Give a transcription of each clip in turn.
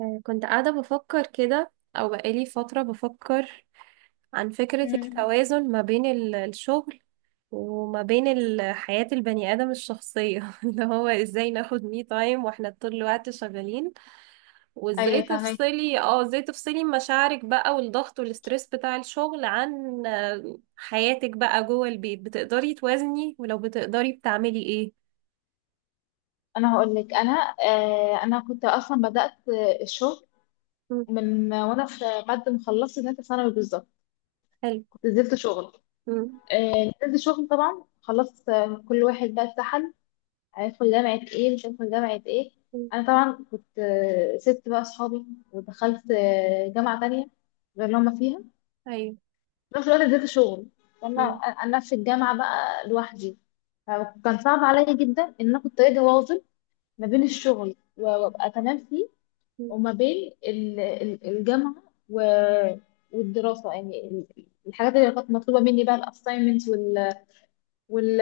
كنت قاعدة بفكر كده، أو بقالي فترة بفكر عن فكرة مم. التوازن ما بين الشغل، وما بين حياة البني آدم الشخصية اللي هو ازاي ناخد مي تايم واحنا طول الوقت شغالين، وازاي ايوه، فاهمك. تفصلي اه ازاي تفصلي مشاعرك بقى، والضغط والستريس بتاع الشغل، عن حياتك بقى جوه البيت. بتقدري توازني؟ ولو بتقدري بتعملي ايه؟ انا هقول لك، انا كنت اصلا بدات الشغل مم. من وانا في بعد ما خلصت ثالثه ثانوي بالظبط. حلو. كنت نزلت شغل. مم. نزلت شغل، طبعا خلصت. كل واحد بقى اتسحل، هيدخل جامعه ايه، مش هيدخل جامعه ايه. مم. انا طبعا كنت، سبت بقى اصحابي، ودخلت جامعه تانية غير اللي هما فيها. ايوه. في نفس الوقت نزلت شغل. فانا مم. انا في الجامعه بقى لوحدي، فكان صعب عليا جدا ان انا كنت اجي واظب ما بين الشغل وابقى تمام فيه، مم. وما بين الجامعه و- والدراسه، يعني الحاجات اللي كانت مطلوبه مني بقى، الاساينمنتس وال وال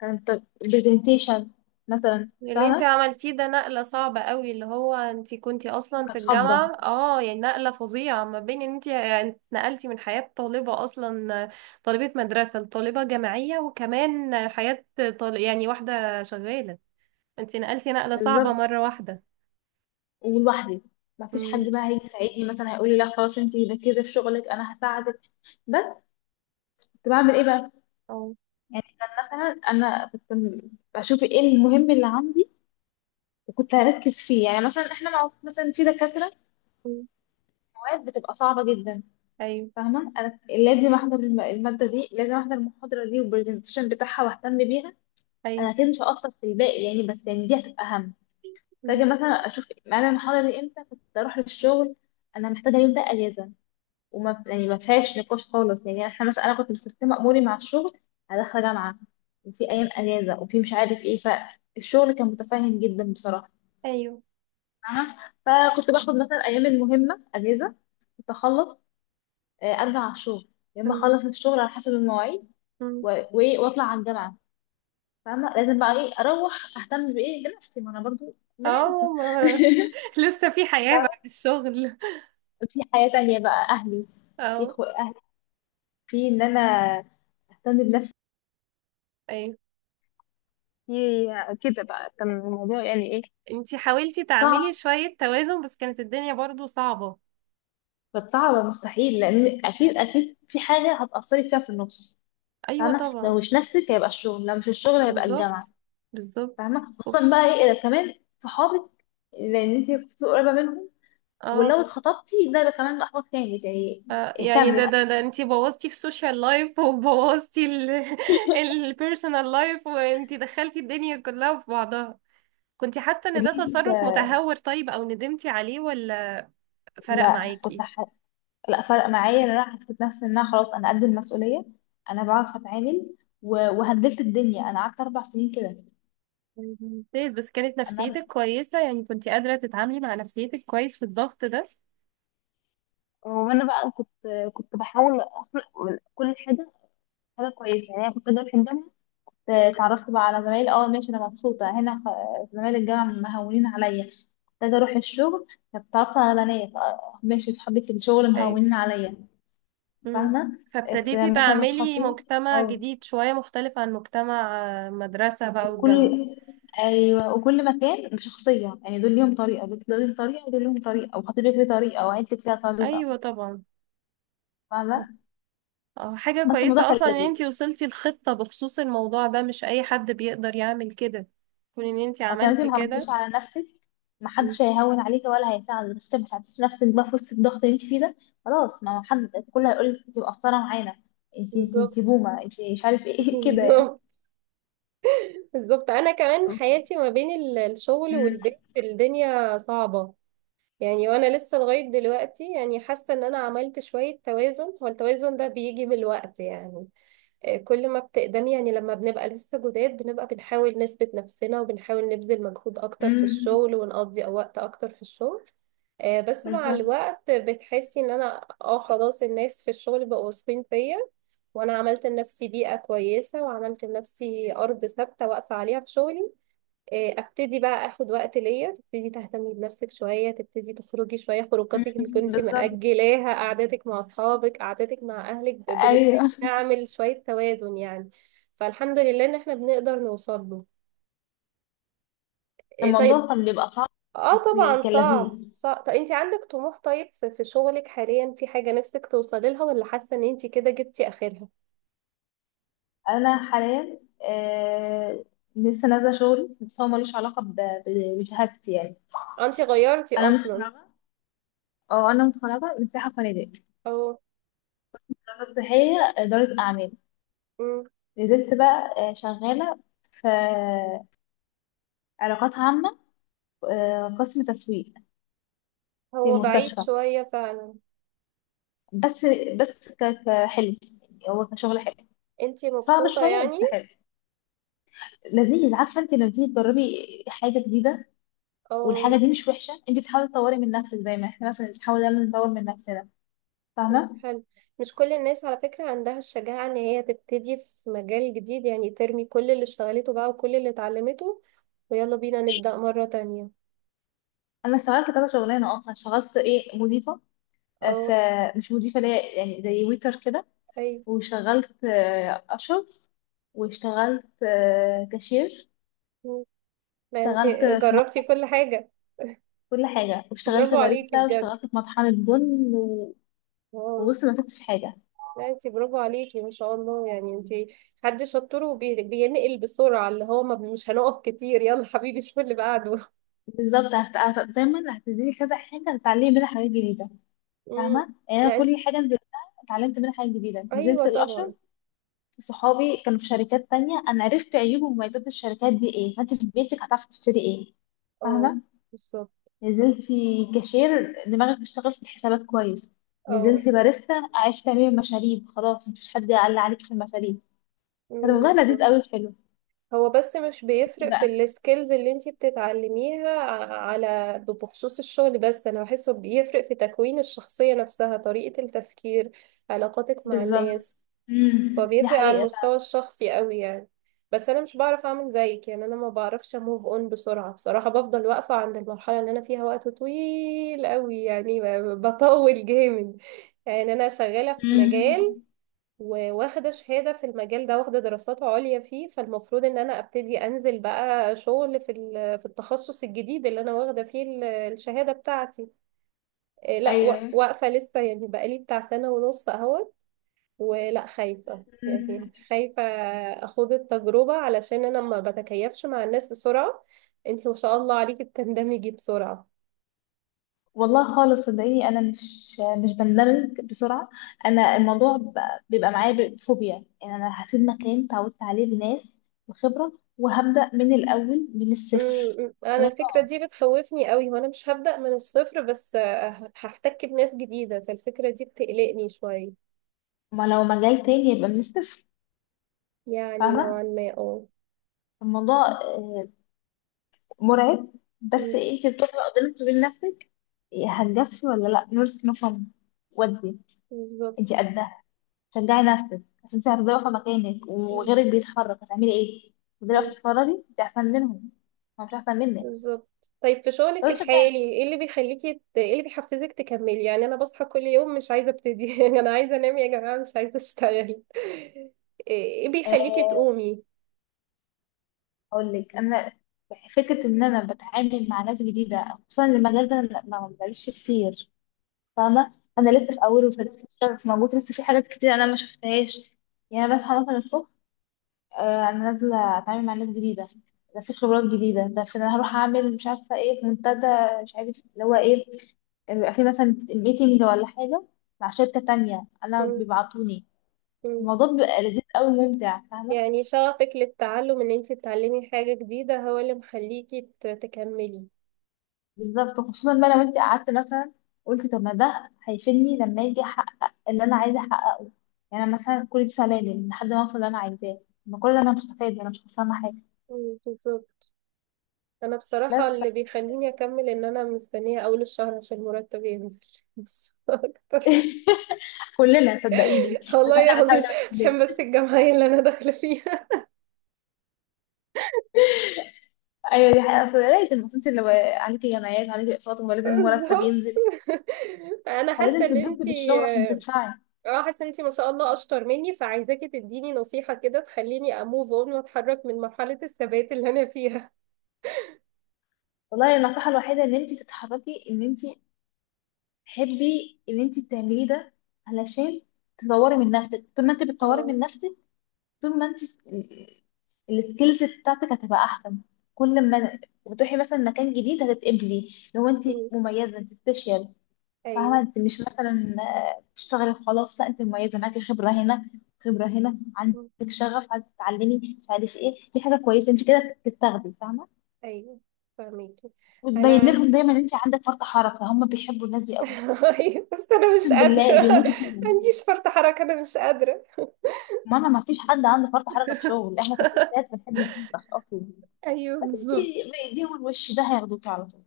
كانت البرزنتيشن مثلا، اللي انت فاهمه. عملتيه ده نقلة صعبة قوي، اللي هو انت كنتي اصلا في كانت فضه الجامعة، اه يعني نقلة فظيعة ما بين ان انت يعني نقلتي من حياة طالبة اصلا، طالبة مدرسة لطالبة جامعية، وكمان حياة يعني واحدة شغالة. انت نقلتي نقلة صعبة بالظبط، مرة واحدة. ولوحدي، ما فيش حد امم. بقى هيجي يساعدني مثلا هيقول لي لا خلاص انت ركزي في شغلك انا هساعدك. بس كنت بعمل ايه بقى؟ اه. يعني كان مثلا، بشوف ايه المهم اللي عندي وكنت هركز فيه. يعني مثلا احنا مع مثلا في دكاتره، أمم. أوقات بتبقى صعبة جدا، ايوه. فاهمة. أنا لازم أحضر المادة دي، لازم أحضر المحاضرة دي والبرزنتيشن بتاعها وأهتم بيها. أنا ايوه. أكيد مش هأثر في الباقي يعني، بس يعني دي هتبقى أهم. محتاجة أمم. مثلا أشوف أنا المحاضرة دي إمتى كنت أروح للشغل. أنا محتاجة اليوم ده أجازة، وما، يعني، ما فيهاش نقاش خالص. يعني إحنا مثلا، أنا كنت مستسلمة أموري مع الشغل، أنا داخلة جامعة وفي أيام أجازة وفي مش عارف إيه. فالشغل كان متفاهم جدا بصراحة، ايوه. فاهمة. فكنت باخد مثلا أيام المهمة أجازة، كنت أخلص، ارجع على الشغل، يا اما أمم. اخلص الشغل على حسب المواعيد أمم. وايه، واطلع على الجامعه، فاهمه. لازم بقى ايه، اروح اهتم بايه، بنفسي، ما انا برضو بني آدم. اه ما- لسه في حياة فاهمه، بعد الشغل؟ في حياه تانية بقى، اهلي. اه. اهلي، في ان انا اهتم بنفسي، ايوه. في كده بقى كان الموضوع يعني ايه، انتي حاولتي صعب. تعملي شوية توازن، بس كانت الدنيا برضو صعبة. فالصعب مستحيل، لان اكيد اكيد في حاجه هتاثري فيها في النص، ايوه فاهمه. لو طبعا. مش نفسك هيبقى الشغل، لو مش الشغل هيبقى الجامعه، بالظبط. بالظبط. فاهمه. خصوصا اوف. بقى ايه، إذا كمان صحابك، لان انت كنت قريبه منهم. ولو اه. اتخطبتي ده بقى كمان بقى خطوة تاني زي، يعني اهتمي ده بقى. ده ده انتي بوظتي في السوشيال لايف، وبوظتي ال البيرسونال لايف وانتي دخلتي الدنيا كلها في بعضها. كنتي حاسة ان ده فضلت تصرف آه، متهور طيب؟ او ندمتي عليه، ولا فرق لا كنت معاكي؟ ح... لا، فرق معايا ان انا حسيت نفسي ان انا خلاص انا قد المسؤولية، انا بعرف اتعامل وهندلت الدنيا. انا قعدت اربع سنين كده. طيب، ممتاز. بس كانت انا نفسيتك كويسة؟ يعني كنتي قادرة تتعاملي مع نفسيتك كويس في الضغط ده؟ وانا بقى كنت كنت بحاول اخلق من كل حاجه حاجه كويسه. يعني انا كنت اجي في الجامعه، اتعرفت بقى على زمايلي، اه ماشي انا مبسوطة هنا، زمايل الجامعة مهونين عليا. كنت اجي اروح الشغل، اتعرفت على بنات، ماشي صحابي في الشغل ايوه. مهونين عليا، مم. فاهمة. فابتديتي مثلا تعملي خطيبي مجتمع أو جديد شوية مختلف عن مجتمع مدرسة بقى كل والجامعة. أيوة، وكل مكان بشخصية، يعني دول ليهم طريقة، دول ليهم طريقة، ودول ليهم طريقة، وخطيبك ليه طريقة، وعيلتك ليها طريقة، ايوه طبعا. فاهمة. اه، حاجة بس الموضوع كويسة كان اصلا ان لذيذ. انتي وصلتي لخطة بخصوص الموضوع ده، مش اي حد بيقدر يعمل كده، كون ان انتي أصل أنت عملتي ما كده. غلطتيش على نفسك. مم. محدش هيهون عليكي ولا هيساعدك، بس ما ساعدتيش نفسك بقى في وسط الضغط اللي انت فيه ده. خلاص، ما هو حد كله هيقول لك انت مقصرة معانا، انت بالظبط. بومة، انت مش عارف ايه كده يعني. بالظبط. بالظبط. انا كمان حياتي ما بين الشغل أمم، والبيت، الدنيا صعبة. يعني وانا لسه لغاية دلوقتي يعني حاسة ان انا عملت شوية توازن. هو التوازن ده بيجي بالوقت يعني. كل ما بتقدمي، يعني لما بنبقى لسه جداد بنبقى بنحاول نثبت نفسنا، وبنحاول نبذل مجهود أكتر في أمم، الشغل، ونقضي وقت أكتر في الشغل. بس مع بالظبط. الوقت بتحسي ان انا خلاص الناس في الشغل بقوا واثقين فيا، وانا عملت لنفسي بيئة كويسة، وعملت لنفسي ارض ثابتة واقفة عليها في شغلي. ابتدي بقى اخد وقت ليا، تبتدي تهتمي بنفسك شويه، تبتدي تخرجي شويه أمم، خروجاتك اللي كنتي بالظبط، مأجلاها، قعداتك مع اصحابك، قعداتك مع اهلك. بنبتدي ايوه. نعمل شويه توازن يعني. فالحمد لله ان احنا بنقدر نوصل له. طيب. الموضوع كان بيبقى صعب، اه بس يعني طبعا، كان صعب لذيذ. صعب. طب انت عندك طموح طيب في في شغلك حاليا؟ في حاجه نفسك توصلي لها، ولا حاسه ان انت كده جبتي اخرها؟ انا حاليا لسه نازله شغلي، بس هو ملوش علاقه ب- بشهادتي يعني. انت غيرتي انا اصلا. متخرجه. اه، انا متخرجه من سياحه وفنادق، او. دراسه صحيه، اداره اعمال. مم. نزلت بقى شغاله في علاقات عامه، قسم تسويق، في هو بعيد مستشفى. شويه فعلا. بس كحلو، هو كشغل حلو. انت صعب مبسوطه شويه يعني؟ بس حلو، لذيذ. عارفه انت، لما تيجي تجربي حاجه جديده والحاجه اه. دي مش وحشه، انت بتحاولي تطوري من نفسك دايما. احنا مثلا بنحاول دايما نطور من نفسنا، فاهمه. حلو. مش كل الناس على فكرة عندها الشجاعة ان هي تبتدي في مجال جديد، يعني ترمي كل اللي اشتغلته بقى وكل اللي اتعلمته، ويلا بينا نبدأ مرة تانية. انا اشتغلت كذا شغلانه اصلا. اشتغلت ايه، مضيفه. آه، ف اه. مش مضيفه اللي هي يعني زي ويتر كده. ايوه. واشتغلت اشر واشتغلت كاشير. مم. ده انت اشتغلت في مط- جربتي كل حاجة، كل حاجه. واشتغلت برافو عليكي باريستا، بجد. واشتغلت في مطحنه بن و- واو. وبصي، ما فاتش حاجه. لا انت برافو عليكي ما شاء الله، يعني انت حد شطور وبينقل بسرعة، اللي هو ما مش هنقف كتير، يلا حبيبي شوف اللي بعده. بالظبط، دايما هتديني كذا حاجه هتتعلمي منها حاجات جديده، مم. فاهمه. يعني انا لا. كل حاجه نزلتها اتعلمت منها حاجات جديده. نزلت ايوه الاشر، طبعا. صحابي كانوا في شركات تانية، أنا عرفت عيوب ومميزات الشركات دي إيه، فأنت في بيتك هتعرفي تشتري إيه، اه. فاهمة. بالظبط. نزلتي كاشير، دماغك بتشتغل في الحسابات كويس. اه. نزلت باريستا، عرفت تعملي المشاريب، خلاص مفيش حد يعلق عليك في المشاريب. كان مم. الموضوع لذيذ أوي بالظبط. وحلو هو بس مش بيفرق في بقى. السكيلز اللي انتي بتتعلميها على، بخصوص الشغل، بس انا بحسه بيفرق في تكوين الشخصية نفسها، طريقة التفكير، علاقاتك مع بالظبط. الناس. دي فبيفرق على حقيقة. المستوى الشخصي قوي يعني. بس انا مش بعرف اعمل زيك، يعني انا ما بعرفش اموف اون بسرعة بصراحة، بفضل واقفة عند المرحلة اللي انا فيها وقت طويل قوي يعني، بطول جامد. يعني انا شغالة في امم. مجال، وواخدة شهادة في المجال ده، واخدة دراسات عليا فيه، فالمفروض ان انا ابتدي انزل بقى شغل في في التخصص الجديد اللي انا واخدة فيه الشهادة بتاعتي. إيه، لا واقفة لسه، يعني بقالي بتاع سنة ونص اهوت. ولا خايفة أيوه. يعني، خايفة اخوض التجربة، علشان انا ما بتكيفش مع الناس بسرعة. انتي ما شاء الله عليكي بتندمجي بسرعة. والله خالص صدقيني، انا مش بندمج بسرعه. انا الموضوع بيبقى معايا بفوبيا. يعني انا هسيب مكان تعودت عليه بناس وخبره وهبدا من الاول من الصفر. امم. انا فده الفكره طبعا، دي بتخوفني قوي، وانا مش هبدا من الصفر، بس هحتك بناس جديده، فالفكره دي بتقلقني شويه. ما لو مجال تاني يبقى من الصفر، يعني فاهمه. نوعا ما اه الموضوع مرعب. بس مم. انت بتقفي قدامك وبين نفسك، هتجازفي ولا لا، نورس نفهم. ودي، بالظبط. انت قدها. شجعي نفسك، عشان انت هتبقي واقفه مكانك مم. وغيرك بيتحرك، هتعملي ايه؟ تفضلي واقفه مم. تتفرجي؟ انت احسن منهم، هو مش احسن منك. بالظبط. طيب في شغلك طب شجعي، الحالي ايه اللي بيخليكي ايه اللي بيحفزك تكملي؟ يعني انا بصحى كل يوم مش عايزه ابتدي، انا عايزه انام يا جماعه، مش عايزه اشتغل. ايه بيخليكي آه، تقومي؟ اقول لك انا، فكره ان انا بتعامل مع ناس جديده، خصوصا المجال ده أنا ما بلاقيش فيه كتير، فاهمه. انا مم. لسه في اوله، مش موجود لسه في حاجات كتير انا ما شفتهاش. يعني أنا بصحى مثلا الصبح، انا نازله اتعامل مع ناس جديده، ده في خبرات جديده، ده في انا هروح اعمل مش عارفه ايه في منتدى، مش عارف اللي هو ايه، يعني بيبقى في مثلا ميتنج ولا حاجه مع شركه تانية انا مم. بيبعتوني. مم. الموضوع بيبقى لذيذ قوي وممتع، فاهمه. يعني شغفك للتعلم ان انت تتعلمي حاجة جديدة هو اللي مخليكي تكملي. بالظبط، وخصوصا بقى لو انت قعدت مثلا قلت طب ما ده هيفيدني لما اجي احقق اللي انا عايزه احققه. يعني أنا مثلا كل دي سلالم لحد ما اوصل اللي انا عايزاه، ما كل ده انا مش هستفاد، انا مش خسرانه حاجه. مم. بالظبط. انا بصراحة بس اللي بيخليني اكمل ان انا مستنية اول الشهر عشان مرتب ينزل. مش اكتر. كلنا صدقيني، بس والله احنا بنحاول العظيم. نمشي. عشان بس الجمعية اللي انا داخلة فيها. ايوه دي حقيقة، اصل لازم انت لو عليكي جمعيات وعليكي اقساط، ولازم مرتب بالظبط. ينزل، انا فلازم تتبسطي بالشغل عشان تدفعي. حاسة ان انتي ما شاء الله اشطر مني، فعايزاكي تديني نصيحة كده تخليني اموف اون واتحرك من مرحلة الثبات اللي انا فيها. والله النصيحة الوحيدة ان انت تتحركي، ان انت تحبي ان انت تعملي ده علشان تطوري من نفسك. طول ما انت بتطوري اه. من نفسك، طول ما انت السكيلز بتاعتك هتبقى احسن. كل ما وتروحي مثلا مكان جديد هتتقبلي. لو انت مم. مميزة، انت سبيشال، فاهمة. ايوه. انت مش مثلا بتشتغلي وخلاص. لا، انت مميزة، معاكي خبرة هنا، خبرة هنا عندك، مم. شغف، عايزة تتعلمي مش عارف ايه، دي حاجة كويسة. انت كده بتتاخدي، فاهمة. ايوه. فاهميكي. وتبين انا لهم دايما ان انت عندك فرط حركة، هم بيحبوا الناس دي قوي، أيوة، بس انا مش اقسم بالله قادرة، بيموتوا فيهم. عنديش فرط حركة، انا مش قادرة. ماما، ما فيش حد عنده فرط حركة في الشغل، احنا كفتات بنحب ننفخ اصلا. ايوه بس انت بالظبط. ايديهم الوش ده هياخدوكي على طول.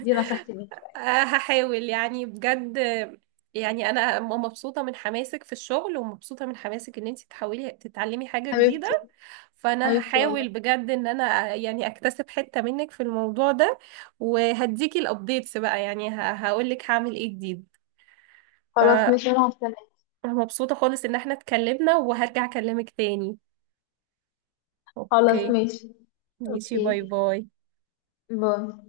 دي نصيحتي ليكي يعني. هحاول يعني بجد. يعني انا مبسوطه من حماسك في الشغل، ومبسوطه من حماسك ان انت تحاولي تتعلمي حاجه جديده، حبيبتي. فانا حبيبتي والله. هحاول بجد ان انا يعني اكتسب حته منك في الموضوع ده، وهديكي الابديتس بقى، يعني هقول لك هعمل ايه جديد. خلاص ماشي، يلا سلام. فمبسوطه خالص ان احنا اتكلمنا، وهرجع اكلمك تاني. خلاص اوكي. ماشي. ماشي. باي اوكي، باي. باي.